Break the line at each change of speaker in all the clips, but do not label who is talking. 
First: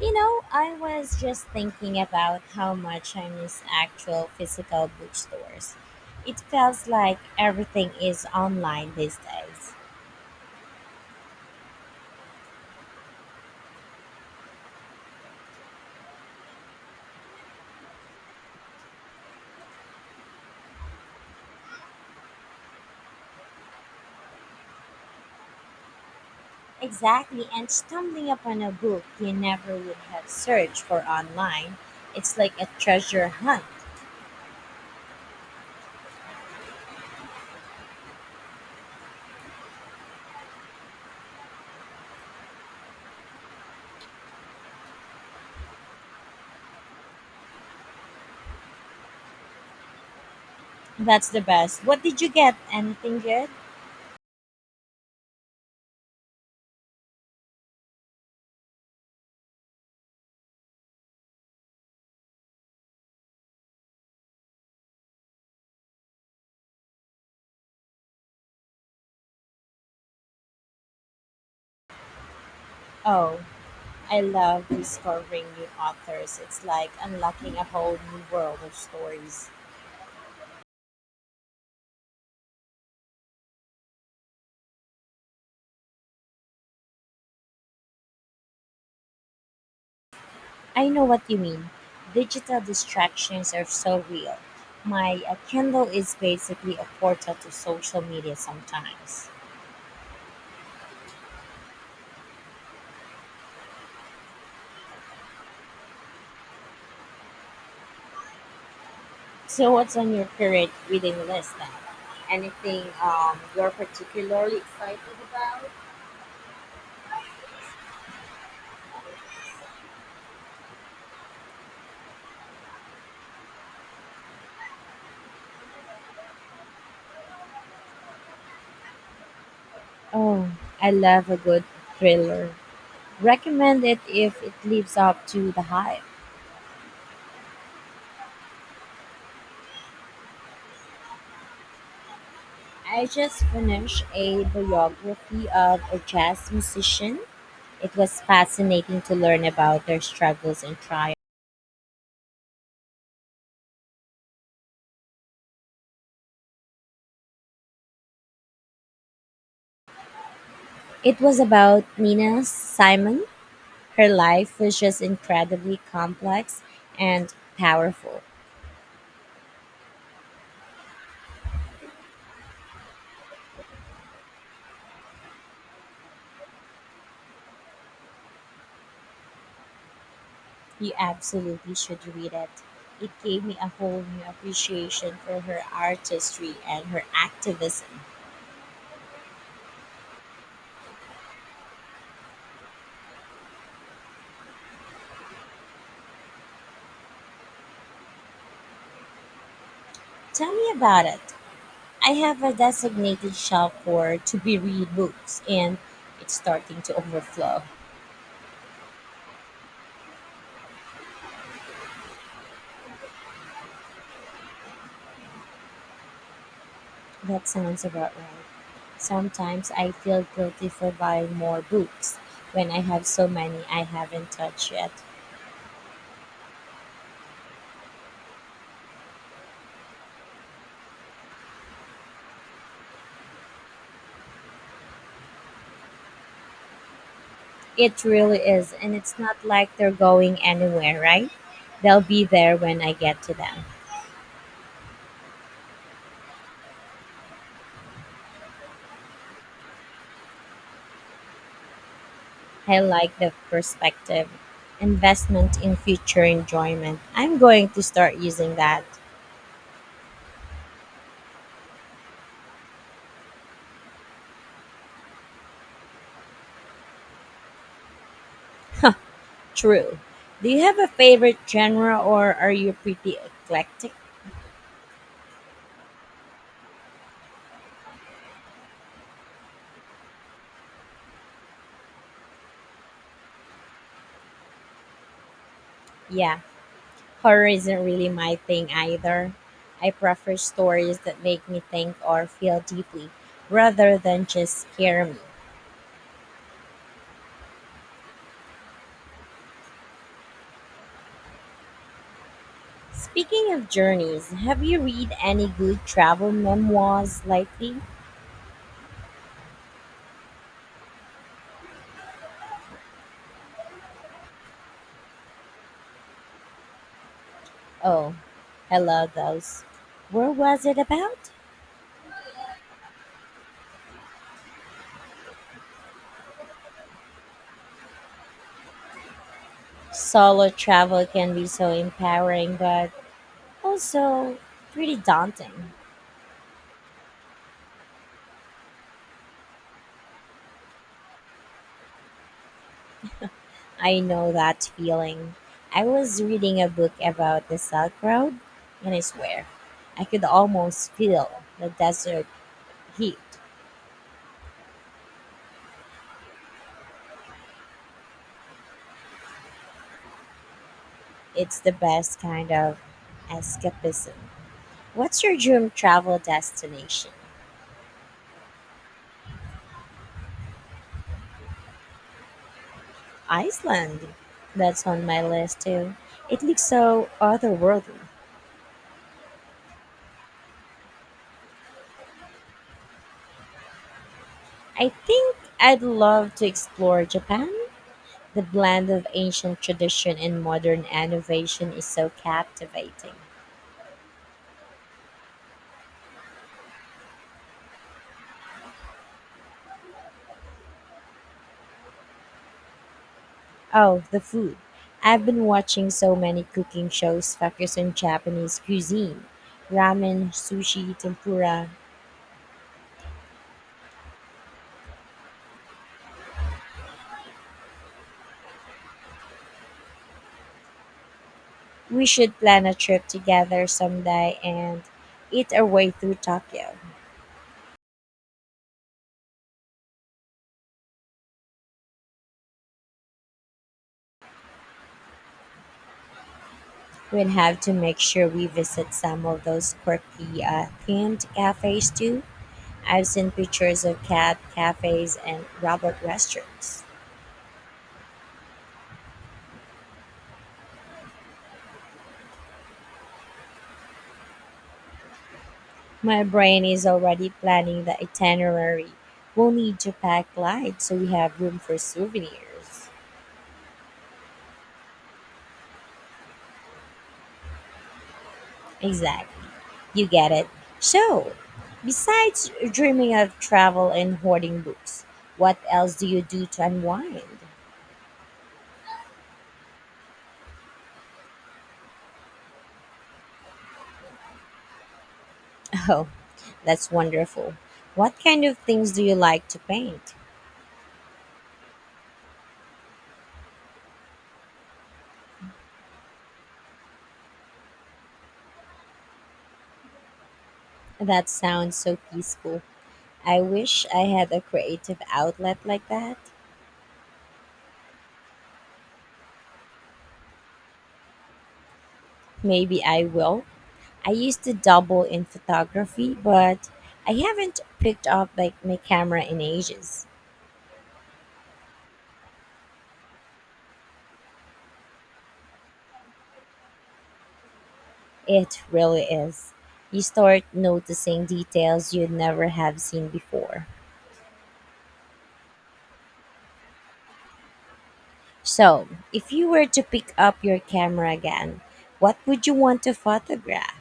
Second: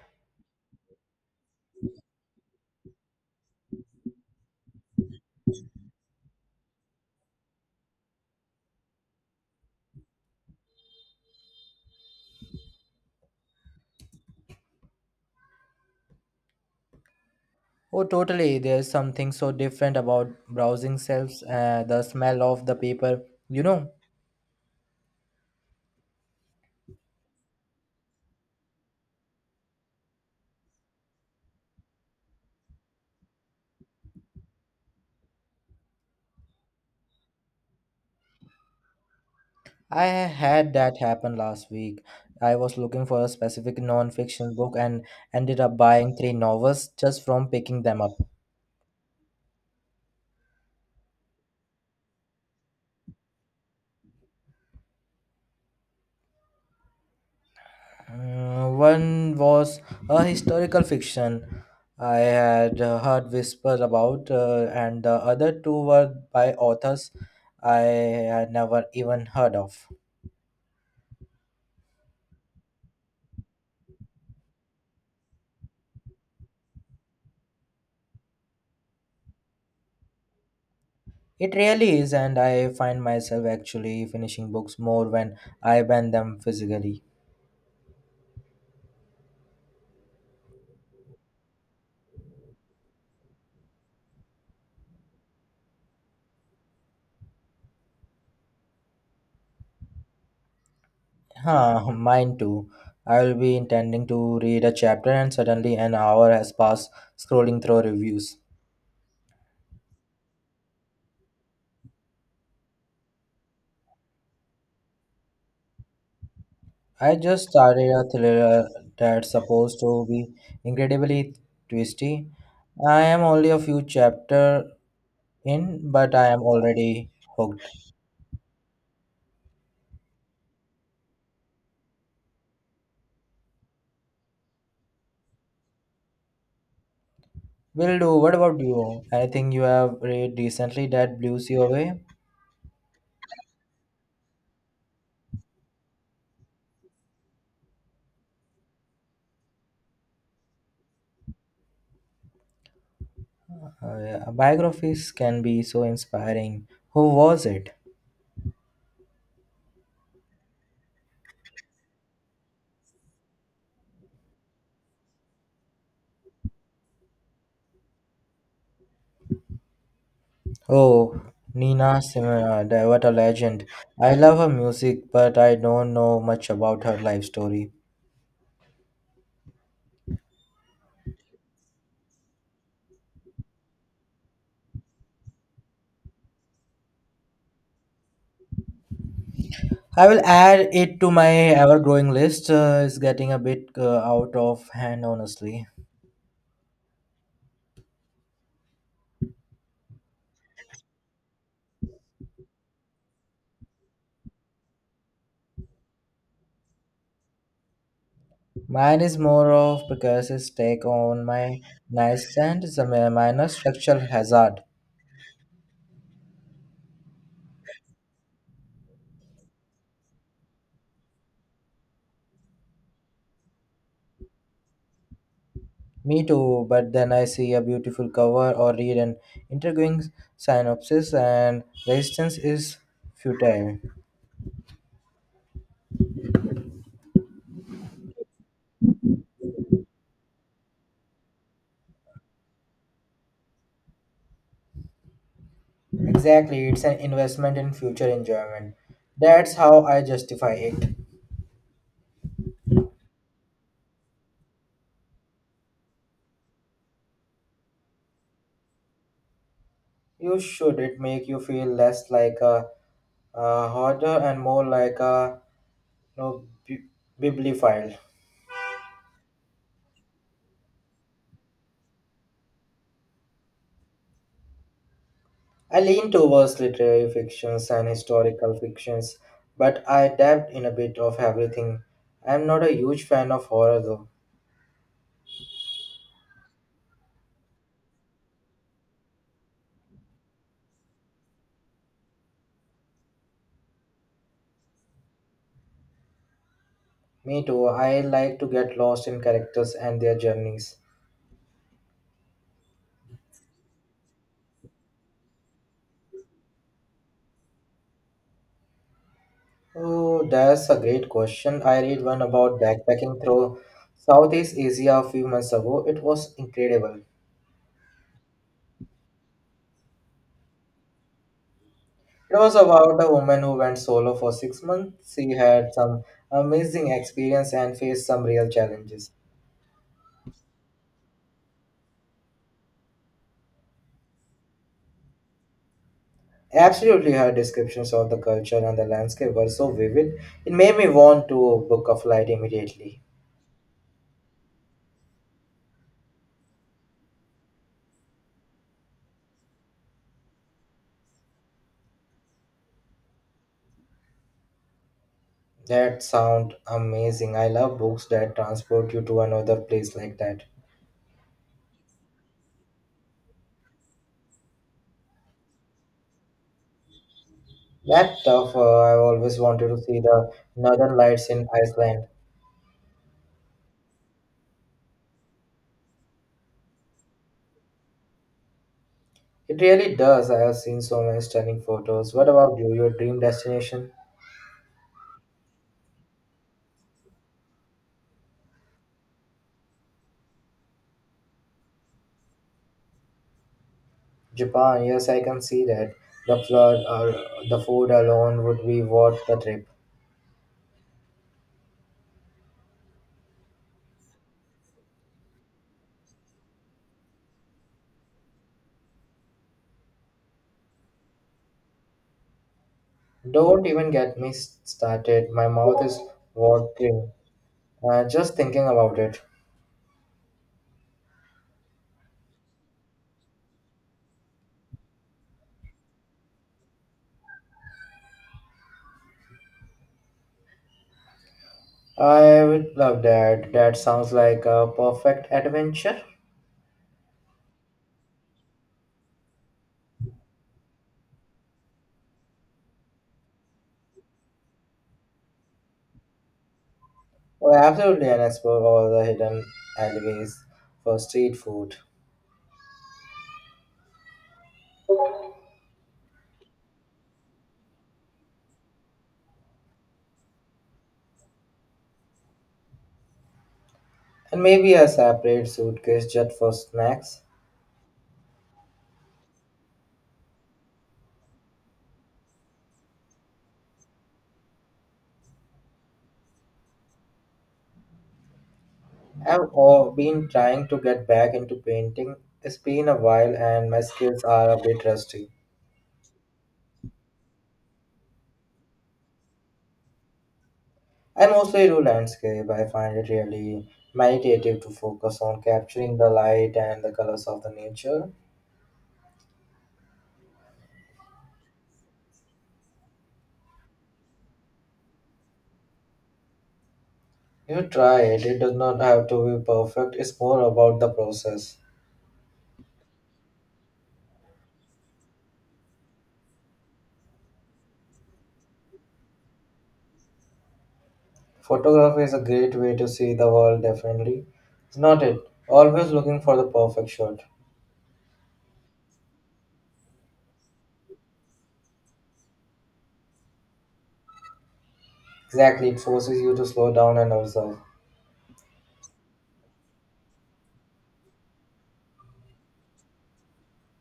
You know, I was just thinking about how much I miss actual physical bookstores. It feels like everything is online these days.
Oh, totally. There's something so different about browsing shelves, the smell of the paper. You know,
Exactly, and stumbling upon a book you never would have searched for online, it's like a treasure hunt.
I had that happen last week. I was looking for a specific non-fiction book and ended up buying three novels just from picking them up.
That's the best. What did you get? Anything good?
Mm, one was a historical fiction I had heard whispers about, and the other two were by authors I had never even heard of.
Oh, I love discovering new authors. It's like unlocking a whole new world of stories.
It really is, and I find myself actually finishing books more when I bend them physically.
I know what you mean. Digital distractions are so real. My Kindle is basically a portal to social media sometimes.
Huh, mine too. I will be intending to read a chapter, and suddenly an hour has passed scrolling through reviews.
So, what's on your current reading list then? Anything you're particularly excited about?
I just started a thriller that's supposed to be incredibly twisty. I am only a few chapter in, but I am already hooked.
Oh, I love a good thriller. Recommend it if it lives up to the hype.
Will do. What about you? Anything you have read recently that blew you away?
I just finished a biography of a jazz musician. It was fascinating to learn about their struggles and triumphs.
Yeah, biographies can be so inspiring. Who was it?
It was about Nina Simon. Her life was just incredibly complex and powerful.
Oh, Nina Simone, what a legend. I love her music, but I don't know much about her life story.
You absolutely should read it. It gave me a whole new appreciation for her artistry and her activism.
I will add it to my ever-growing list. It's getting a bit out of hand, honestly.
Tell me about it. I have a designated shop for to be read books and it's starting to overflow.
Mine is more of Picasso's take on my nightstand. It's a minor structural hazard.
That sounds about right. Sometimes I feel guilty for buying more books when I have so many I haven't touched yet.
Me too, but then I see a beautiful cover or read an intriguing synopsis, and resistance is futile.
It really is, and it's not like they're going anywhere, right? They'll be there when I get to them.
Exactly, it's an investment in future enjoyment. That's how I justify it.
I like the perspective. Investment in future enjoyment. I'm going to start using that.
You should it make you feel less like a hoarder and more like a you know, bi- bibliophile.
True. Do you have a favorite genre or are you pretty eclectic?
I lean towards literary fictions and historical fictions, but I dabbled in a bit of everything. I'm not a huge fan of horror though.
Yeah, horror isn't really my thing either. I prefer stories that make me think or feel deeply rather than just scare me.
Me too. I like to get lost in characters and their journeys.
Speaking of journeys, have you read any good travel memoirs lately?
Oh, that's a great question. I read one about backpacking through Southeast Asia a few months ago. It was incredible.
Oh, I love those. Where was it about?
It was about a woman who went solo for 6 months. She had some amazing experience and faced some real challenges.
Solo travel can be so empowering, but also pretty daunting.
Absolutely, her descriptions of the culture and the landscape were so vivid. It made me want to book a flight immediately.
I know that feeling. I was reading a book about the Silk Road, and I swear, I could almost feel the desert heat.
That sound amazing. I love books that transport you to another place like that.
It's the best kind of escapism. What's your dream travel destination?
That stuff, I've always wanted to see the northern lights in Iceland.
Iceland. That's on my list too. It looks so otherworldly.
It really does. I have seen so many stunning photos. What about you? Your dream destination?
I think I'd love to explore Japan. The blend of ancient tradition and modern innovation is so captivating.
Japan. Yes, I can see that. The flood or The food alone would be worth the trip.
Oh, the food. I've been watching so many cooking shows focused on Japanese cuisine ramen, sushi, tempura.
Don't even get me started. My mouth is watering. Just thinking about it.
We should plan a trip together someday and eat our way through Tokyo.
I would love that. That sounds like a perfect adventure.
We'll have to make sure we visit some of those quirky themed cafes too. I've seen pictures of cat cafes and robot restaurants.
Oh, absolutely, and explore all the hidden alleyways for street food.
My brain is already planning the itinerary. We'll need to pack light so we have room for souvenirs.
And maybe a separate suitcase just for snacks.
Exactly. You get it. So, besides dreaming of travel and hoarding books, what else do you do to unwind?
I've all been trying to get back into painting. It's been a while and my skills are a bit rusty.
Oh, that's wonderful. What kind of things do you like to paint?
I mostly do landscape. I find it really meditative to focus on capturing the light and the colors of the nature.
That sounds so peaceful. I wish I had a creative outlet like that.
You try it, it does not have to be perfect, it's more about the process.
Maybe I will. I used to dabble in photography, but I haven't picked up like my camera in ages.
Photography is a great way to see the world differently. It's not it, always looking for the perfect shot.
It really is. You start noticing details you'd never have seen before.
Exactly, it forces you to slow down and observe.
So, if you were to pick up your camera again, what would you want to photograph?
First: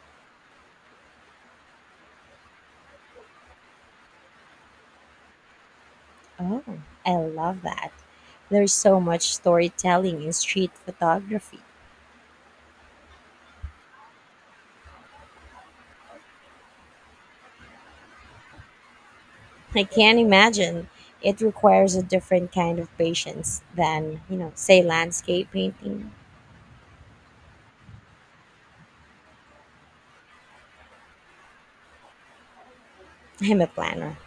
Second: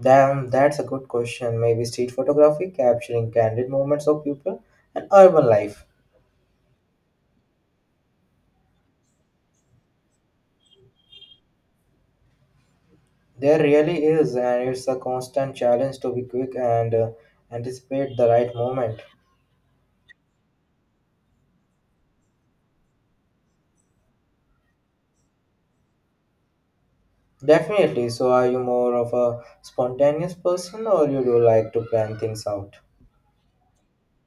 Damn, that's a good question. Maybe street photography, capturing candid moments of people and urban life.
Oh, I love that. There's so much storytelling in street photography.
There really is, and it's a constant challenge to be quick and anticipate the right moment.
I can't imagine. It requires a different kind of patience than, you know, say landscape painting.
Definitely. So, are you more of a spontaneous person or you do like to plan things out?
I'm a planner.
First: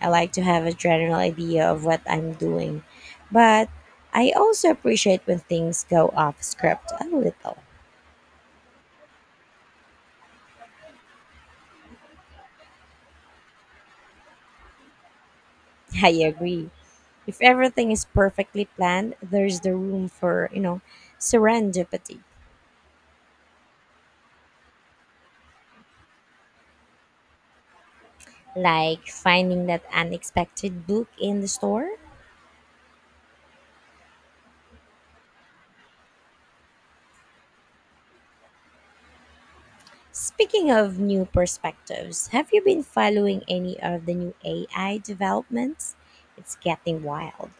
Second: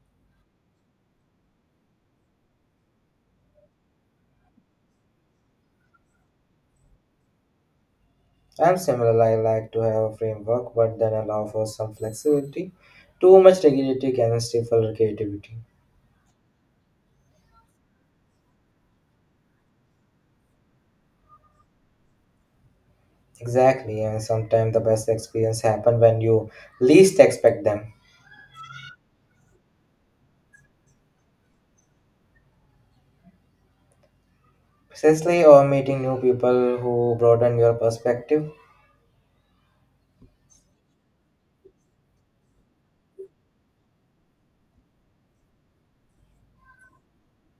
I like to have a general idea of what I'm doing. But I also appreciate when things go off script a little.
I'm similar. I like to have a framework but then allow for some flexibility. Too much rigidity can stifle creativity.
I agree. If everything is perfectly planned, there's the room for, you know, serendipity.
Exactly. And sometimes the best experience happen when you least expect them.
Like finding that unexpected book in the store.
Precisely, or meeting new people who broaden your perspective.
Speaking of new perspectives, have you been following any of the new AI developments? It's getting wild.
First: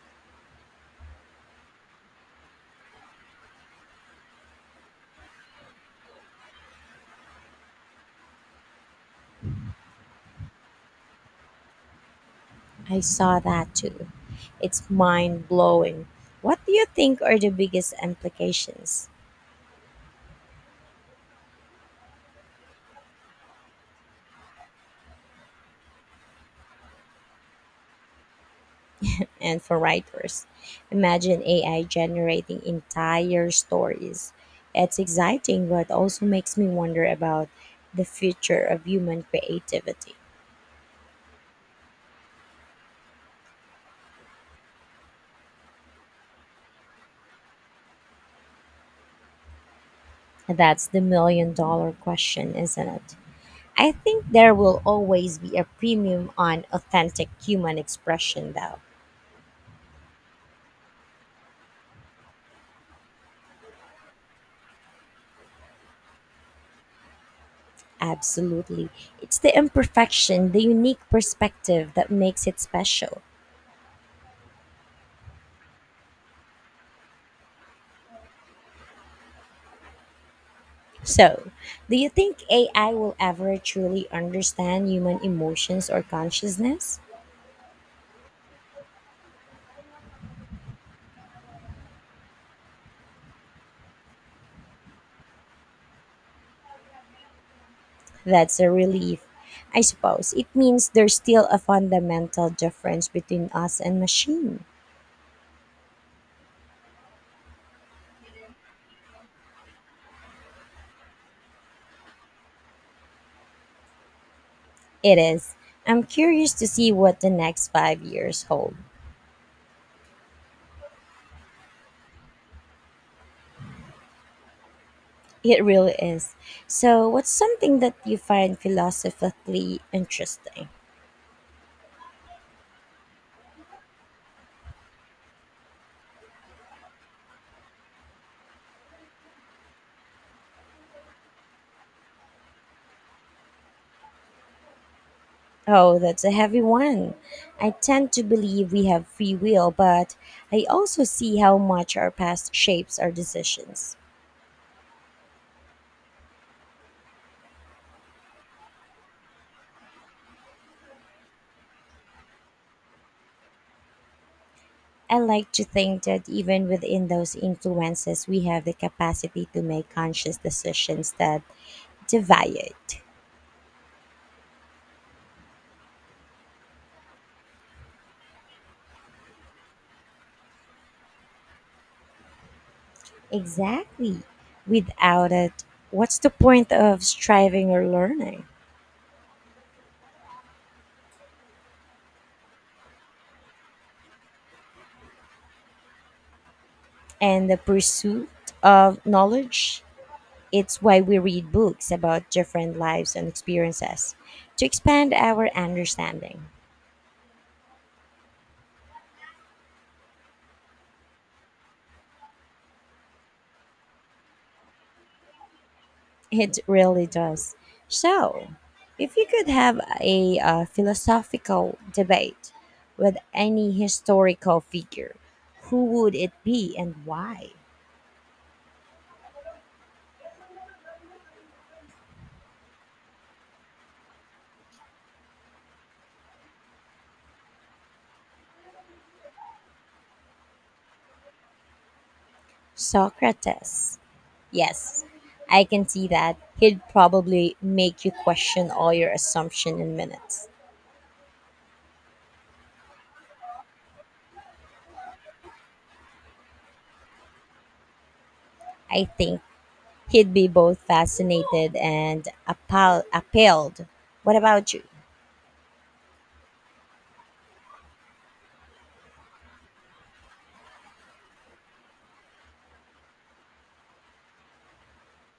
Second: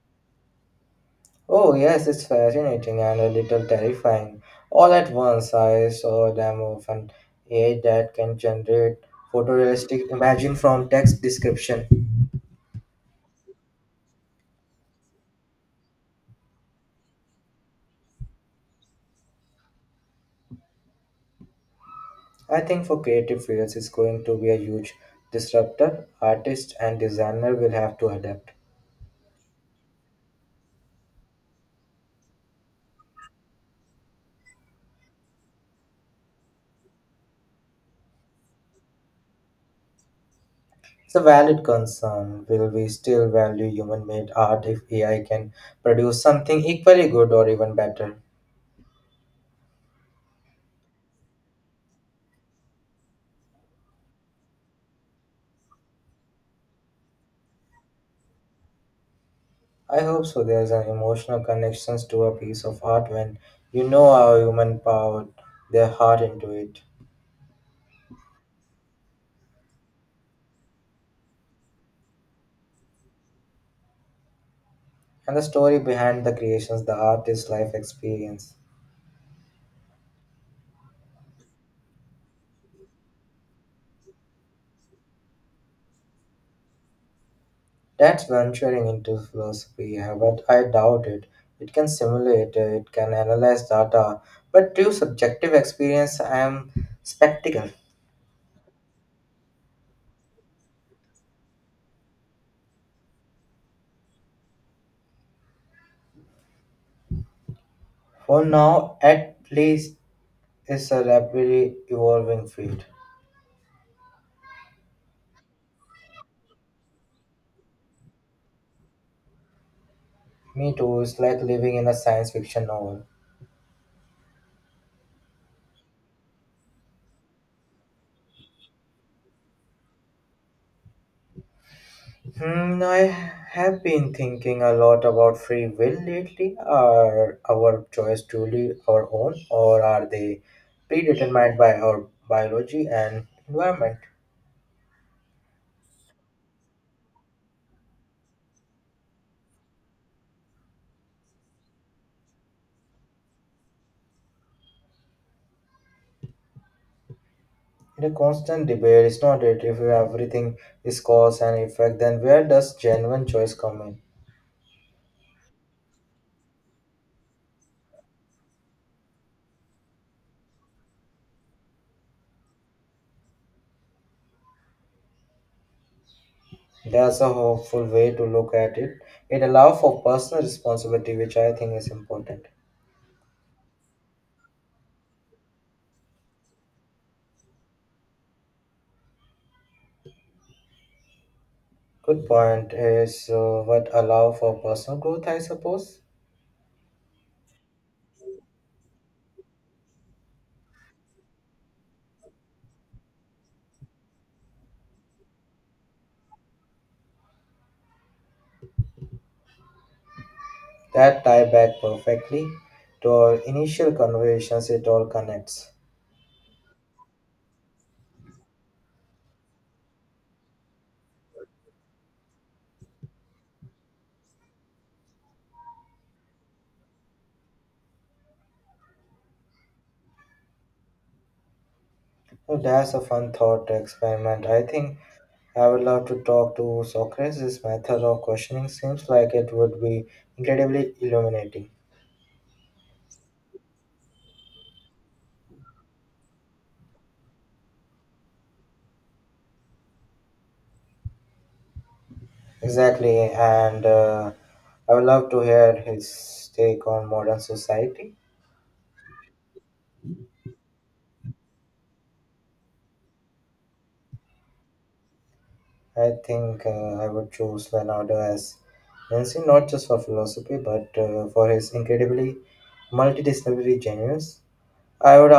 Oh, yes, it's fascinating and a little terrifying. All at once, I saw a demo of an AI that can generate photorealistic imaging from text description.
I saw that too. It's mind blowing. What do you think are the biggest implications?
I think for creative fields, it's going to be a huge disruptor. Artists and designer will have to adapt.
And for writers, imagine AI generating entire stories. It's exciting, but also makes me wonder about the future of human creativity.
It's a valid concern. Will we still value human-made art if AI can produce something equally good or even better?
That's the million-dollar question, isn't it? I think there will always be a premium on authentic human expression, though.
I hope so. There's an emotional connection to a piece of art when you know how human poured their heart into it.
Absolutely. It's the imperfection, the unique perspective that makes it special.
And the story behind the creations, the artist's life experience.
So, do you think AI will ever truly understand human emotions or consciousness?
That's venturing into philosophy, yeah, but I doubt it. It can simulate, it can analyze data, but true subjective experience, I am spectacle.
That's a relief. I suppose it means there's still a fundamental difference between us and machine.
For now, at least, it's a rapidly evolving field.
It is. I'm curious to see what the next 5 years hold.
Me too, it's like living in a science fiction novel.
It really is. So, what's something that you find philosophically interesting?
Hmm, I have been thinking a lot about free will lately. Are our choice truly our own, or are they predetermined by our biology and environment?
Oh, that's a heavy one. I tend to believe we have free will, but I also see how much our past shapes our decisions.
The constant debate is not it. If everything is cause and effect, then where does genuine choice come in?
I like to think that even within those influences, we have the capacity to make conscious decisions that deviate.
That's a hopeful way to look at it. It allows for personal responsibility, which I think is important.
Exactly. Without it, what's the point of striving or learning?
Good point is what allow for personal growth, I suppose.
And the pursuit of knowledge, it's why we read books about different lives and experiences to expand our understanding.
That tie back perfectly to our initial conversations, it all connects.
It really does. So, if you could have a philosophical debate with any historical figure, who would it be and why?
So that's a fun thought experiment. I think I would love to talk to Socrates' method of questioning seems like it would be incredibly illuminating.
Socrates. Yes, I can see that. He'd probably make you question all your assumption in minutes.
Exactly, and I would love to hear his take on modern society.
I think he'd be both fascinated and appalled. What about you?
I think I would choose Leonardo as Nancy, not just for philosophy, but for his incredibly multidisciplinary genius. I would